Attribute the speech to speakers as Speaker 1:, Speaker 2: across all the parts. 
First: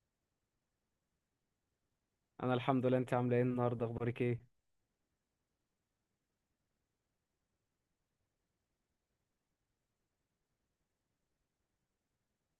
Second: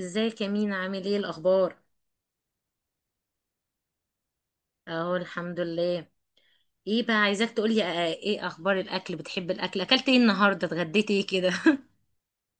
Speaker 1: ازيك يا مينا؟ عامل ايه؟ الاخبار؟
Speaker 2: انا الحمد لله. انت عامله ايه النهارده؟ اخبارك ايه؟
Speaker 1: اهو الحمد لله. ايه بقى، عايزاك تقولي ايه اخبار الاكل؟ بتحب الاكل؟ اكلت ايه النهارده؟ اتغديت ايه كده؟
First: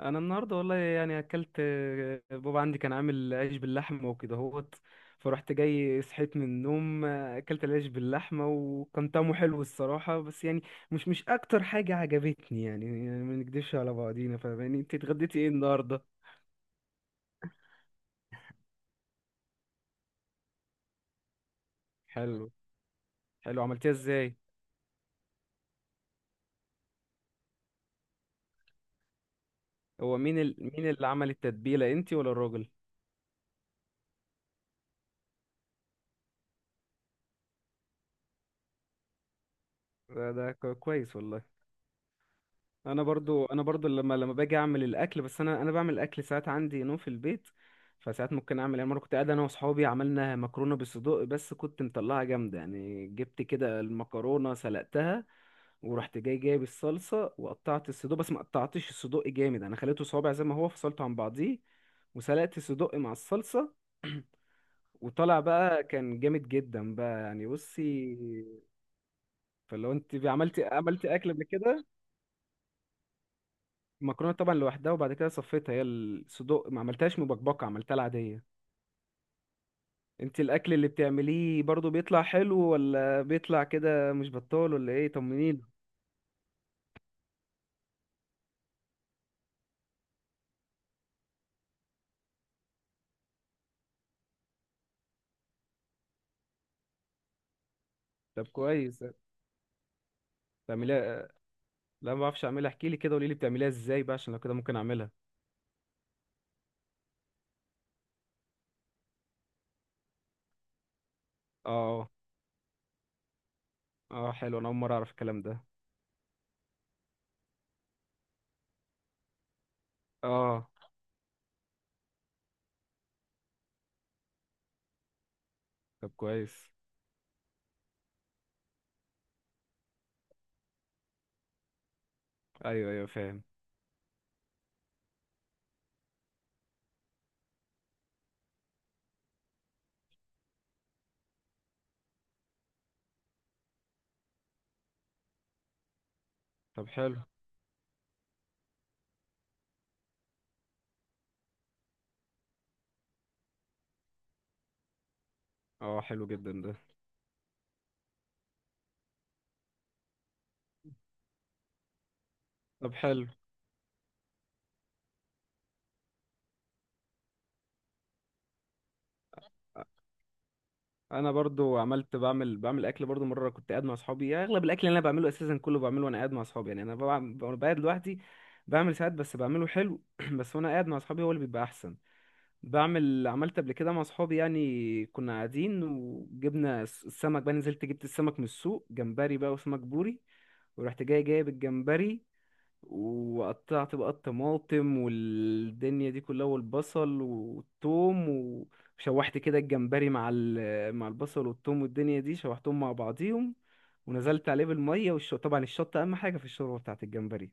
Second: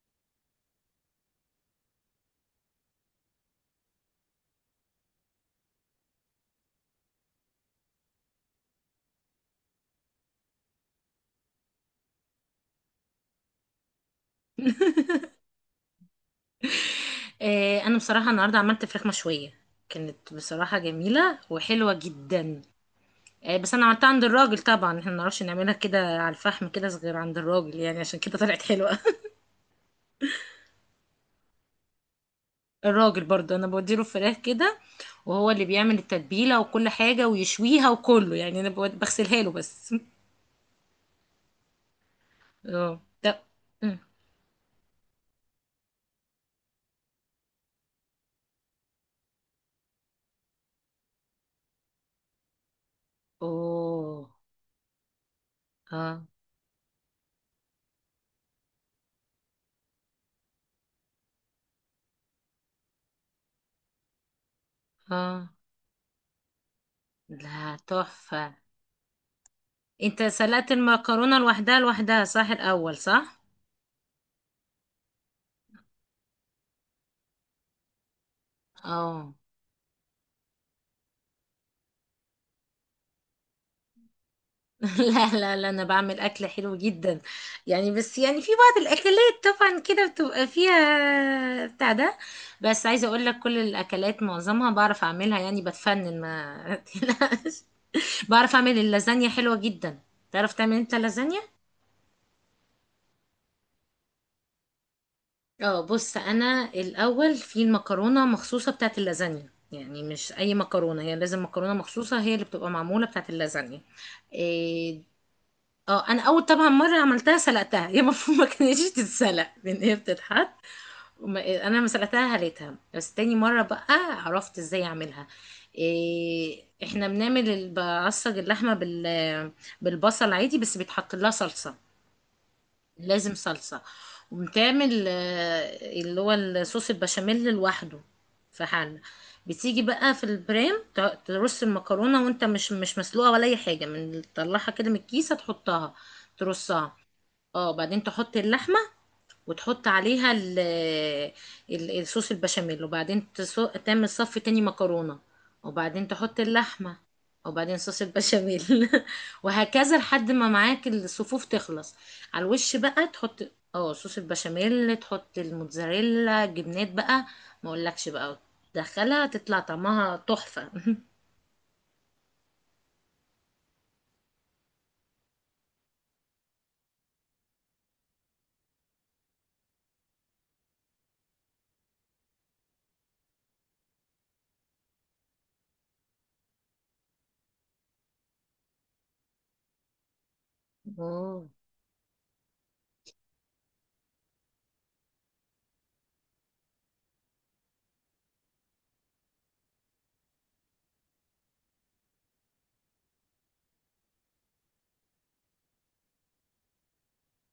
Speaker 2: انا النهارده والله يعني اكلت، بابا عندي كان عامل عيش باللحمه وكده هوت. فرحت جاي صحيت من النوم، اكلت العيش باللحمه وكان طعمه حلو الصراحه، بس يعني مش اكتر حاجه عجبتني يعني. ما نكدبش على بعضينا. فاهماني؟ انت اتغديتي ايه النهارده؟
Speaker 1: آه، انا بصراحه النهارده عملت فراخ مشويه، كانت بصراحه جميله وحلوه
Speaker 2: حلو.
Speaker 1: جدا. آه،
Speaker 2: حلو،
Speaker 1: بس انا
Speaker 2: عملتيها
Speaker 1: عملتها عند
Speaker 2: ازاي؟
Speaker 1: الراجل. طبعا احنا ما نعرفش نعملها كده على الفحم كده غير عند الراجل، يعني عشان كده طلعت حلوه.
Speaker 2: هو مين اللي عمل التتبيله، انت ولا الراجل؟
Speaker 1: الراجل برضه، انا بوديله الفراخ كده وهو اللي بيعمل التتبيله وكل حاجه ويشويها وكله، يعني انا بغسلها له بس.
Speaker 2: ده كويس والله.
Speaker 1: اه،
Speaker 2: انا
Speaker 1: ده.
Speaker 2: برضو انا برضو لما باجي اعمل الاكل، بس انا بعمل الاكل ساعات عندي نوم في البيت. فساعات ممكن اعمل، يعني مره كنت قاعد انا واصحابي عملنا مكرونه بالصدق بس كنت مطلعها جامده. يعني جبت كده
Speaker 1: اوه.
Speaker 2: المكرونه سلقتها، ورحت
Speaker 1: اه.
Speaker 2: جاي جايب الصلصه وقطعت الصدق، بس ما قطعتش الصدق جامد، انا خليته صوابع زي ما هو فصلته عن بعضيه. وسلقت الصدق مع الصلصه. وطلع
Speaker 1: اه،
Speaker 2: بقى كان جامد جدا بقى يعني.
Speaker 1: لا،
Speaker 2: بصي،
Speaker 1: تحفة.
Speaker 2: فلو
Speaker 1: انت
Speaker 2: انت عملتي
Speaker 1: سلقت
Speaker 2: عملتي اكل
Speaker 1: المكرونة
Speaker 2: قبل
Speaker 1: لوحدها
Speaker 2: كده؟
Speaker 1: لوحدها، صح؟ الاول، صح؟
Speaker 2: المكرونه طبعا لوحدها، وبعد كده صفيتها. هي الصدوق ما عملتهاش مبكبكه، عملتها العاديه.
Speaker 1: اه.
Speaker 2: انت الاكل اللي بتعمليه برضو بيطلع حلو ولا بيطلع كده مش بطال ولا ايه؟
Speaker 1: لا لا
Speaker 2: طمنيني.
Speaker 1: لا، انا بعمل اكل حلو جدا. يعني بس، يعني في بعض الاكلات طبعا كده بتبقى فيها بتاع ده. بس عايزه اقول لك، كل الاكلات معظمها بعرف اعملها، يعني بتفنن، ما تقلقش.
Speaker 2: طب
Speaker 1: بعرف اعمل
Speaker 2: كويس.
Speaker 1: اللازانيا حلوه جدا. تعرف تعمل انت
Speaker 2: بتعمليها؟
Speaker 1: لازانيا؟
Speaker 2: لا، ما بعرفش اعملها. احكي لي كده، قولي لي بتعمليها ازاي بقى عشان لو كده ممكن اعملها.
Speaker 1: اه، بص، انا الاول في المكرونه مخصوصه بتاعت اللازانيا، يعني مش اي مكرونه، هي لازم مكرونه
Speaker 2: اه.
Speaker 1: مخصوصه هي اللي بتبقى معموله بتاعت اللازانيا.
Speaker 2: اه، حلو، انا اول مره
Speaker 1: إيه،
Speaker 2: اعرف الكلام ده.
Speaker 1: اه انا اول طبعا مره عملتها سلقتها، هي المفروض ما كانتش تتسلق، لان هي بتتحط.
Speaker 2: اه.
Speaker 1: انا ما سلقتها هليتها بس. تاني مره بقى عرفت ازاي اعملها.
Speaker 2: طب
Speaker 1: إيه،
Speaker 2: كويس.
Speaker 1: احنا بنعمل بعصج اللحمه بالبصل عادي، بس بيتحط لها صلصه.
Speaker 2: ايوه، ايوه،
Speaker 1: لازم
Speaker 2: فاهم.
Speaker 1: صلصة. وبتعمل اللي هو الصوص البشاميل لوحده في حلة. بتيجي بقى في البريم ترص المكرونة وانت مش مسلوقة ولا اي حاجة، من تطلعها كده من الكيسة تحطها
Speaker 2: طب
Speaker 1: ترصها.
Speaker 2: حلو.
Speaker 1: اه، بعدين تحط اللحمة وتحط عليها ال الصوص البشاميل، وبعدين تعمل صف تاني مكرونة
Speaker 2: اه،
Speaker 1: وبعدين
Speaker 2: حلو
Speaker 1: تحط
Speaker 2: جدا ده.
Speaker 1: اللحمة وبعدين صوص البشاميل. وهكذا لحد ما معاك الصفوف تخلص. على الوش
Speaker 2: طب
Speaker 1: بقى
Speaker 2: حلو.
Speaker 1: تحط صوص البشاميل، تحط الموتزاريلا جبنات بقى، ما اقولكش بقى، تدخلها تطلع طعمها تحفة.
Speaker 2: انا برضو عملت، بعمل اكل برضو. مره كنت قاعد مع اصحابي، يعني اغلب الاكل اللي انا بعمله اساسا كله بعمله وانا قاعد مع اصحابي. يعني انا بقعد لوحدي، بعمل ساعات، بس بعمله حلو. بس وانا قاعد مع اصحابي هو اللي بيبقى احسن. بعمل، عملت قبل كده مع اصحابي. يعني كنا قاعدين وجبنا السمك بقى، نزلت جبت السمك من السوق، جمبري بقى وسمك بوري. ورحت جاي
Speaker 1: مم.
Speaker 2: جايب الجمبري، وقطعت بقى الطماطم والدنيا دي كلها والبصل والثوم. وشوحت كده الجمبري مع البصل والثوم والدنيا دي، شوحتهم مع بعضيهم. ونزلت عليه بالميه طبعا الشطه اهم حاجه في الشوربه بتاعت الجمبري.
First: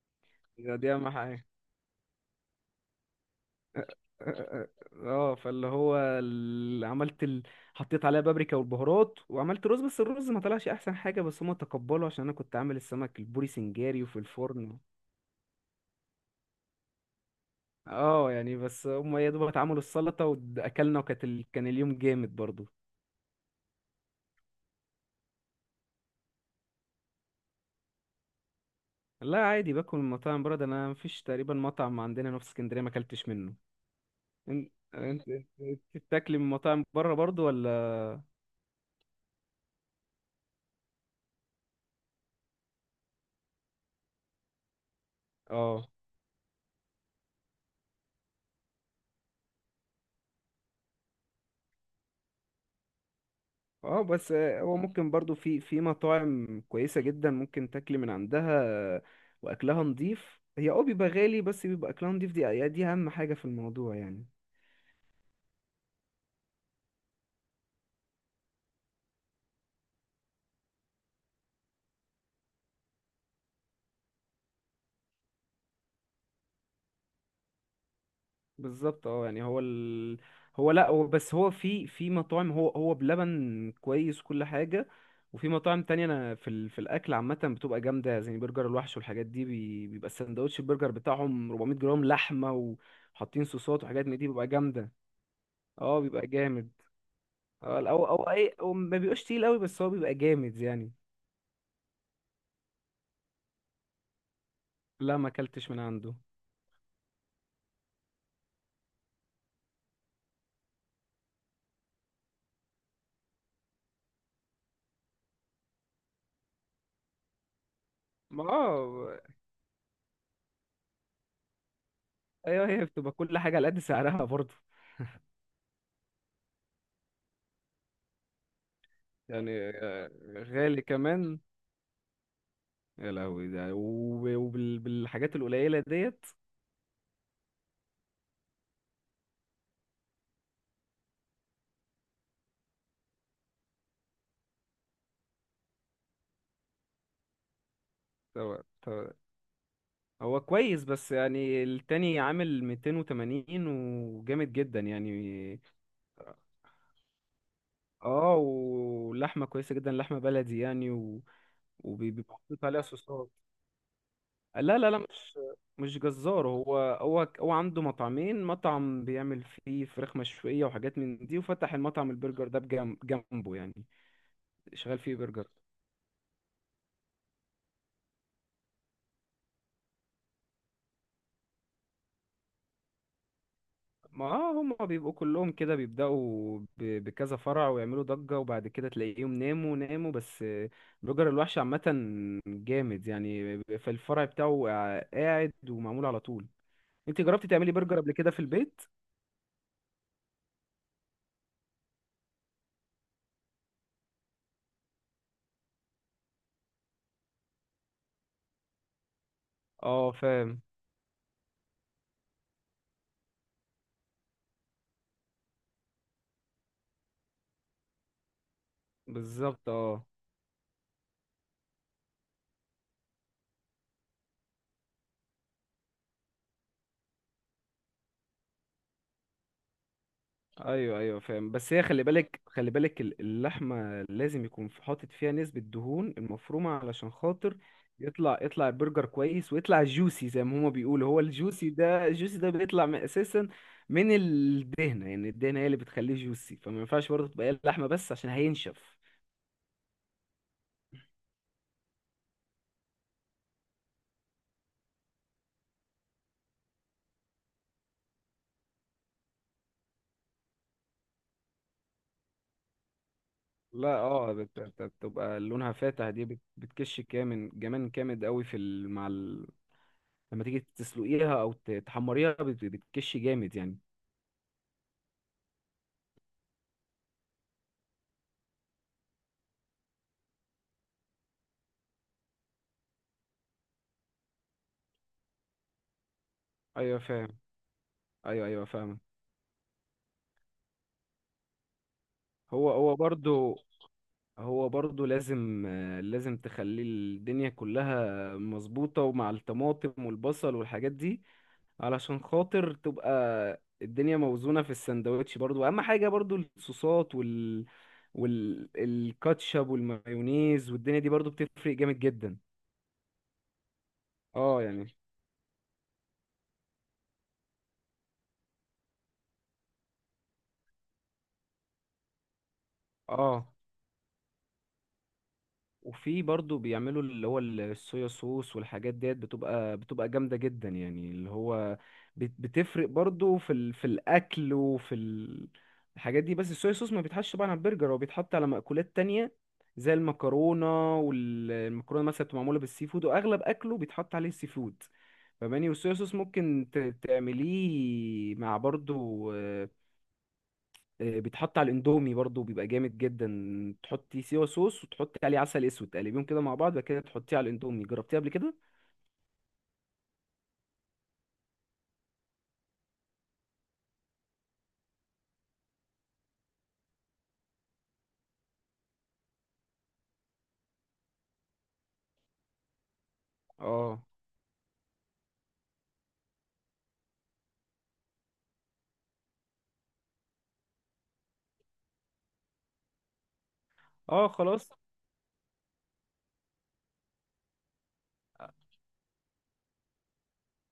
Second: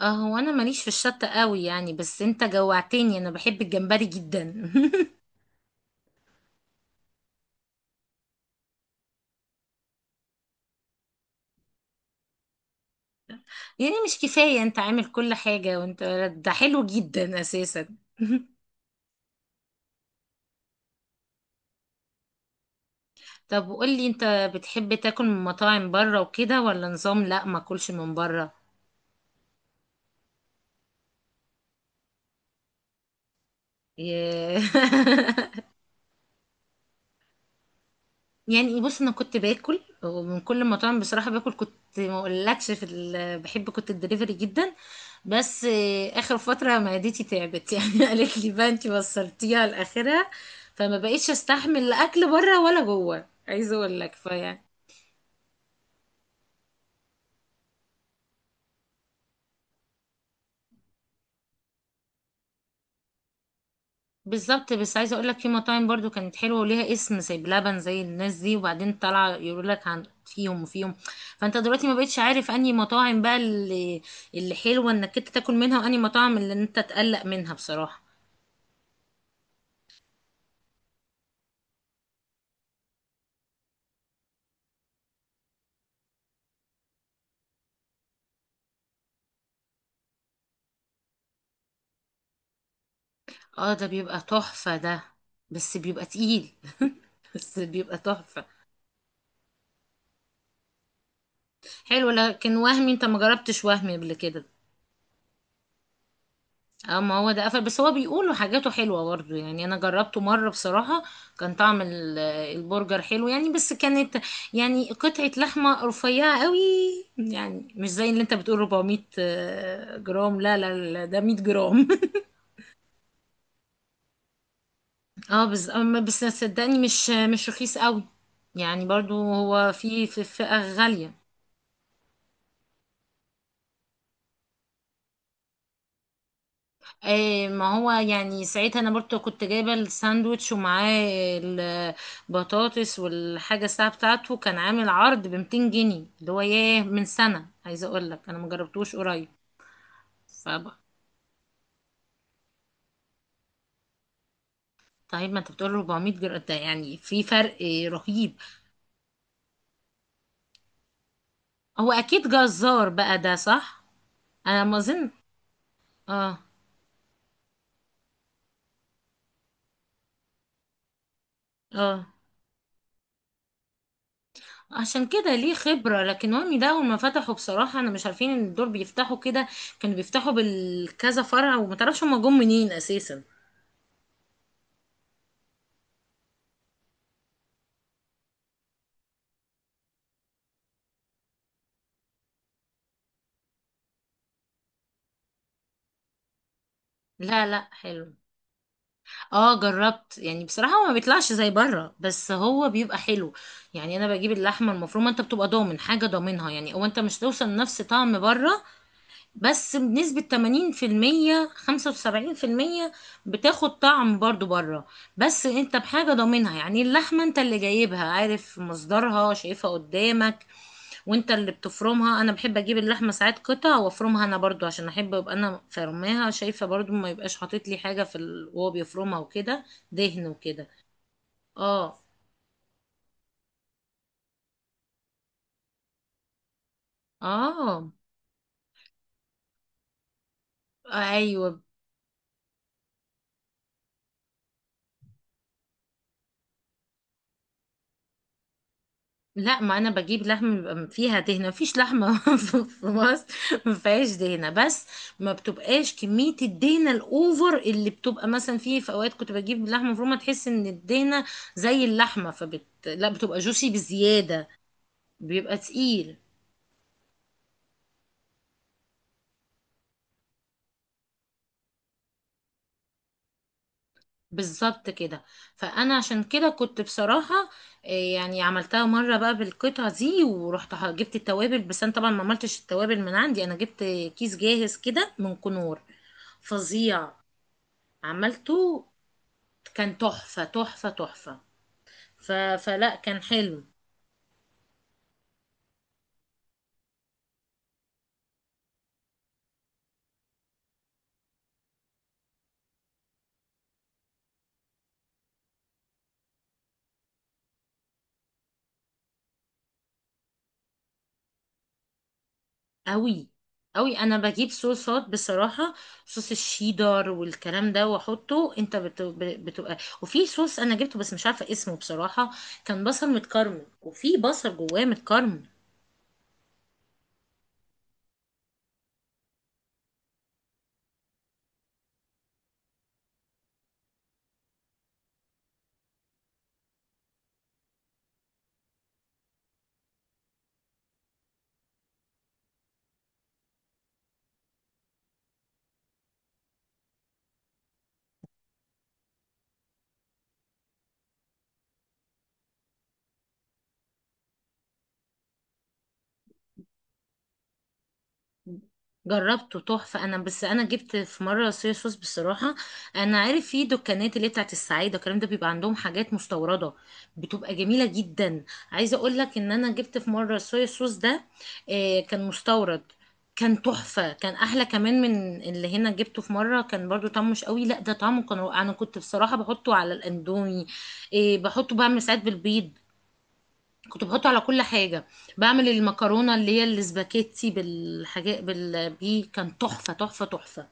Speaker 1: اه، هو انا ماليش في
Speaker 2: دي اهم
Speaker 1: الشطة
Speaker 2: حاجه.
Speaker 1: قوي يعني، بس انت جوعتني، انا بحب الجمبري جدا.
Speaker 2: اه، فاللي هو عملت حطيت عليها بابريكا والبهارات وعملت رز، بس الرز ما طلعش احسن حاجه. بس هما تقبلوا عشان انا كنت عامل السمك البوري
Speaker 1: يعني
Speaker 2: سنجاري
Speaker 1: مش
Speaker 2: وفي
Speaker 1: كفاية انت
Speaker 2: الفرن.
Speaker 1: عامل كل حاجة وانت، ده حلو جدا اساسا.
Speaker 2: اه يعني، بس هم يا دوب اتعملوا السلطة واكلنا، وكانت كان اليوم جامد برضو.
Speaker 1: طب وقولي، انت بتحب تاكل من مطاعم بره وكده ولا نظام لا ما اكلش من بره؟
Speaker 2: لا، عادي باكل من مطاعم بره. ده انا مفيش تقريبا مطعم عندنا هنا في اسكندرية ما اكلتش منه.
Speaker 1: ي-
Speaker 2: انت انت بتاكلي من مطاعم بره برضو، ولا؟
Speaker 1: يعني بص، انا كنت باكل ومن كل المطاعم بصراحة، باكل كنت، ما اقولكش، في بحب كنت الدليفري جدا. بس
Speaker 2: اه،
Speaker 1: اخر فترة معدتي تعبت. يعني قالت لي بقى انت وصلتيها لاخرها، فما بقيتش استحمل لا اكل بره ولا جوه، عايزة اقول
Speaker 2: اه،
Speaker 1: لك
Speaker 2: بس
Speaker 1: فيعني.
Speaker 2: هو ممكن برضو في مطاعم كويسة جدا ممكن تاكلي من عندها. واكلها نضيف. هي بيبقى غالي، بس بيبقى اكلها نضيف. دي اهم حاجة في الموضوع يعني.
Speaker 1: بالظبط. بس عايزه اقول لك، في مطاعم برضو كانت حلوه وليها اسم زي بلبن، زي الناس دي، وبعدين طالعه يقولوا لك عن فيهم وفيهم. فانت دلوقتي ما بقتش عارف انهي مطاعم بقى اللي حلوه انك انت تاكل منها، وانهي مطاعم اللي انت تقلق منها بصراحه.
Speaker 2: بالظبط. اه يعني، هو هو، لا، هو بس هو في مطاعم، هو بلبن كويس كل حاجة. وفي مطاعم تانية، انا في الاكل عامة بتبقى جامدة زي برجر الوحش والحاجات دي. بيبقى السندوتش البرجر بتاعهم 400 جرام لحمة، وحاطين
Speaker 1: اه
Speaker 2: صوصات
Speaker 1: ده
Speaker 2: وحاجات من
Speaker 1: بيبقى
Speaker 2: دي، بيبقى
Speaker 1: تحفه
Speaker 2: جامدة.
Speaker 1: ده، بس
Speaker 2: اه،
Speaker 1: بيبقى
Speaker 2: بيبقى
Speaker 1: تقيل.
Speaker 2: جامد.
Speaker 1: بس
Speaker 2: اه،
Speaker 1: بيبقى
Speaker 2: او
Speaker 1: تحفه.
Speaker 2: اي، هو ما بيبقاش تقيل قوي بس هو بيبقى جامد يعني.
Speaker 1: حلو. لكن وهمي، انت ما جربتش وهمي قبل كده؟
Speaker 2: لا، ما اكلتش من عنده.
Speaker 1: اه، ما هو ده قفل، بس هو بيقولوا حاجاته حلوة برضو يعني، انا جربته مرة بصراحة. كان طعم البرجر حلو يعني، بس كانت يعني قطعة لحمة رفيعة قوي، يعني مش زي اللي انت
Speaker 2: ما
Speaker 1: بتقول 400
Speaker 2: اه.
Speaker 1: جرام. لا لا لا، ده 100 جرام.
Speaker 2: ايوه، هي بتبقى كل حاجة على قد سعرها برضه.
Speaker 1: اه بس، بس صدقني، مش رخيص قوي. يعني برضو،
Speaker 2: يعني
Speaker 1: هو في في فئة
Speaker 2: غالي
Speaker 1: غالية.
Speaker 2: كمان. يا لهوي ده، وبالحاجات القليلة ديت.
Speaker 1: ايه ما هو يعني، ساعتها انا برضو كنت جايبه الساندوتش ومعاه البطاطس، والحاجه الساعه بتاعته كان عامل عرض ب 200 جنيه اللي هو، ياه من سنه، عايزه اقول لك انا ما
Speaker 2: طبعا،
Speaker 1: جربتوش
Speaker 2: طبعا.
Speaker 1: قريب.
Speaker 2: هو
Speaker 1: فبقى،
Speaker 2: كويس، بس يعني التاني عامل 280 وجامد جدا
Speaker 1: طيب، ما انت
Speaker 2: يعني.
Speaker 1: بتقول 400 جرام ده يعني في فرق رهيب.
Speaker 2: اه، ولحمة كويسة جدا لحمة بلدي يعني
Speaker 1: هو
Speaker 2: وبيبقى
Speaker 1: اكيد
Speaker 2: محطوط عليها
Speaker 1: جزار بقى
Speaker 2: صوصات.
Speaker 1: ده، صح؟ انا ما
Speaker 2: لا، لا، لا،
Speaker 1: اظن.
Speaker 2: مش
Speaker 1: اه.
Speaker 2: جزار. هو عنده مطعمين، مطعم بيعمل فيه فراخ مشوية وحاجات من دي، وفتح
Speaker 1: اه،
Speaker 2: المطعم البرجر ده جنبه يعني. شغال
Speaker 1: عشان
Speaker 2: فيه
Speaker 1: كده
Speaker 2: برجر.
Speaker 1: ليه خبرة. لكن وهمي ده أول ما فتحوا بصراحة أنا مش عارفين إن دول بيفتحوا كده. كانوا بيفتحوا بالكذا فرع، وما تعرفش هما جم منين أساسا.
Speaker 2: ما هم بيبقوا كلهم كده بيبدأوا بكذا فرع ويعملوا ضجة، وبعد كده تلاقيهم ناموا ناموا بس، بلوجر الوحش عامة جامد يعني، في الفرع بتاعه قاعد ومعمول على طول. انت
Speaker 1: لا
Speaker 2: جربتي
Speaker 1: لا،
Speaker 2: تعملي برجر قبل
Speaker 1: حلو.
Speaker 2: كده في البيت؟
Speaker 1: اه، جربت يعني بصراحة. هو ما بيطلعش زي بره بس هو بيبقى حلو. يعني أنا بجيب اللحمة المفرومة، أنت بتبقى ضامن حاجة ضامنها، يعني أو أنت مش توصل نفس طعم بره، بس
Speaker 2: اه،
Speaker 1: بنسبة
Speaker 2: فاهم.
Speaker 1: 80% 75%، بتاخد طعم برضو بره. بس انت بحاجة ضامنها، يعني اللحمة انت اللي جايبها، عارف مصدرها،
Speaker 2: بالظبط.
Speaker 1: شايفها
Speaker 2: اه.
Speaker 1: قدامك. وانت اللي بتفرمها. انا بحب اجيب اللحمة ساعات قطع وافرمها انا برضو، عشان احب ابقى انا فرماها شايفة برضو، ما يبقاش حاطط لي حاجة وهو بيفرمها وكده، دهن وكده.
Speaker 2: ايوه، ايوه، فاهم. بس هي،
Speaker 1: اه.
Speaker 2: خلي بالك خلي بالك، اللحمه لازم يكون حاطط فيها نسبه دهون المفرومه علشان خاطر
Speaker 1: اه.
Speaker 2: يطلع البرجر كويس، ويطلع جوسي زي ما هما بيقولوا. هو
Speaker 1: ايوه.
Speaker 2: الجوسي ده، الجوسي ده بيطلع من اساسا من الدهنه. يعني الدهنه هي اللي بتخليه جوسي، فما ينفعش برضه تبقى هي اللحمه بس عشان هينشف.
Speaker 1: لا، ما انا بجيب لحم بيبقى فيها دهنه، مفيش لحمه في مصر ما فيهاش دهنه، بس ما بتبقاش كميه الدهنه الاوفر اللي بتبقى مثلا. فيه في اوقات كنت بجيب لحمه مفرومه تحس ان الدهنه زي اللحمه، فبت لا بتبقى جوسي
Speaker 2: لا، اه،
Speaker 1: بزياده.
Speaker 2: بتبقى
Speaker 1: بيبقى
Speaker 2: لونها فاتح.
Speaker 1: تقيل.
Speaker 2: دي بتكش كامل، جمان جامد قوي لما تيجي تسلقيها، او تحمريها، بتكش جامد يعني.
Speaker 1: بالظبط كده. فانا عشان كده كنت بصراحه، يعني عملتها مره بقى بالقطعه دي ورحت جبت التوابل، بس انا طبعا ما عملتش التوابل من عندي، انا جبت كيس جاهز كده من كنور.
Speaker 2: ايوه
Speaker 1: فظيع.
Speaker 2: فاهم. ايوه، ايوه،
Speaker 1: عملته،
Speaker 2: فاهمك.
Speaker 1: كان تحفة تحفة تحفة.
Speaker 2: هو
Speaker 1: فلا
Speaker 2: هو
Speaker 1: كان
Speaker 2: برضو،
Speaker 1: حلو.
Speaker 2: هو برضو لازم، لازم تخلي الدنيا كلها مظبوطة، ومع الطماطم والبصل والحاجات دي علشان خاطر تبقى الدنيا موزونة في السندوتش. برضو اهم حاجة برضو الصوصات، والكاتشب والمايونيز والدنيا دي، برضو بتفرق جامد جدا.
Speaker 1: قوي. قوي، انا بجيب
Speaker 2: اه يعني.
Speaker 1: صوصات بصراحة. صوص الشيدر والكلام ده واحطه، انت بتبقى. وفي صوص انا جبته بس مش عارفة اسمه بصراحة، كان بصل
Speaker 2: اه،
Speaker 1: متكرمل، وفي بصل جواه متكرمل.
Speaker 2: وفي برضو بيعملوا اللي هو الصويا صوص والحاجات ديت، بتبقى جامدة جدا يعني. اللي هو بتفرق برضو في الأكل الحاجات دي. بس الصويا صوص ما بيتحطش طبعا على البرجر، هو بيتحط على مأكولات تانية زي المكرونة. والمكرونة مثلا بتبقى معمولة بالسي فود، وأغلب أكله بيتحط عليه السي فود. فماني، والصويا صوص ممكن تعمليه مع برضو، بيتحط على الاندومي برضو، بيبقى جامد جدا. تحطي سيوا صوص وتحطي عليه عسل اسود، تقلبيهم كده مع بعض، بعد كده تحطيه على الاندومي. جربتيه قبل كده؟
Speaker 1: جربته تحفة انا. بس انا جبت في مرة صويا صوص بصراحة، انا عارف في دكانات اللي هي بتاعت السعيدة والكلام ده، بيبقى عندهم حاجات مستوردة، بتبقى جميلة جدا. عايزة اقول لك ان انا جبت في مرة صويا صوص ده، كان مستورد. كان
Speaker 2: اه.
Speaker 1: تحفة، كان احلى كمان من اللي هنا جبته في مرة كان برضو طعمه مش قوي، لا ده طعمه كان رائع. انا كنت بصراحة بحطه على الاندومي، بحطه، بعمل ساعات بالبيض، كنت بحطه
Speaker 2: اه،
Speaker 1: على كل
Speaker 2: خلاص.
Speaker 1: حاجة. بعمل المكرونة اللي هي الاسباجيتي بالحاجات دي كان تحفة تحفة تحفة.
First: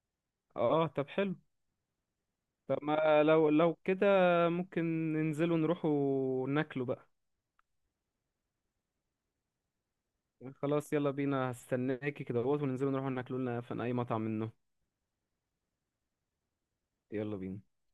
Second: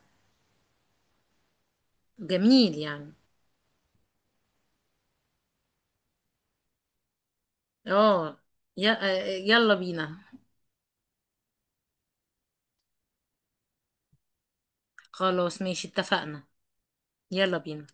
Speaker 2: اه، طب حلو.
Speaker 1: جميل
Speaker 2: طب،
Speaker 1: يعني.
Speaker 2: ما لو كده ممكن ننزلوا نروحوا ناكلوا بقى؟
Speaker 1: اه. ي... يلا بينا.
Speaker 2: خلاص، يلا بينا، هستناكي كده اهوت، وننزلوا نروحوا ناكلوا لنا في اي مطعم منه.
Speaker 1: خلاص ماشي اتفقنا.
Speaker 2: يلا
Speaker 1: يلا
Speaker 2: بينا.
Speaker 1: بينا.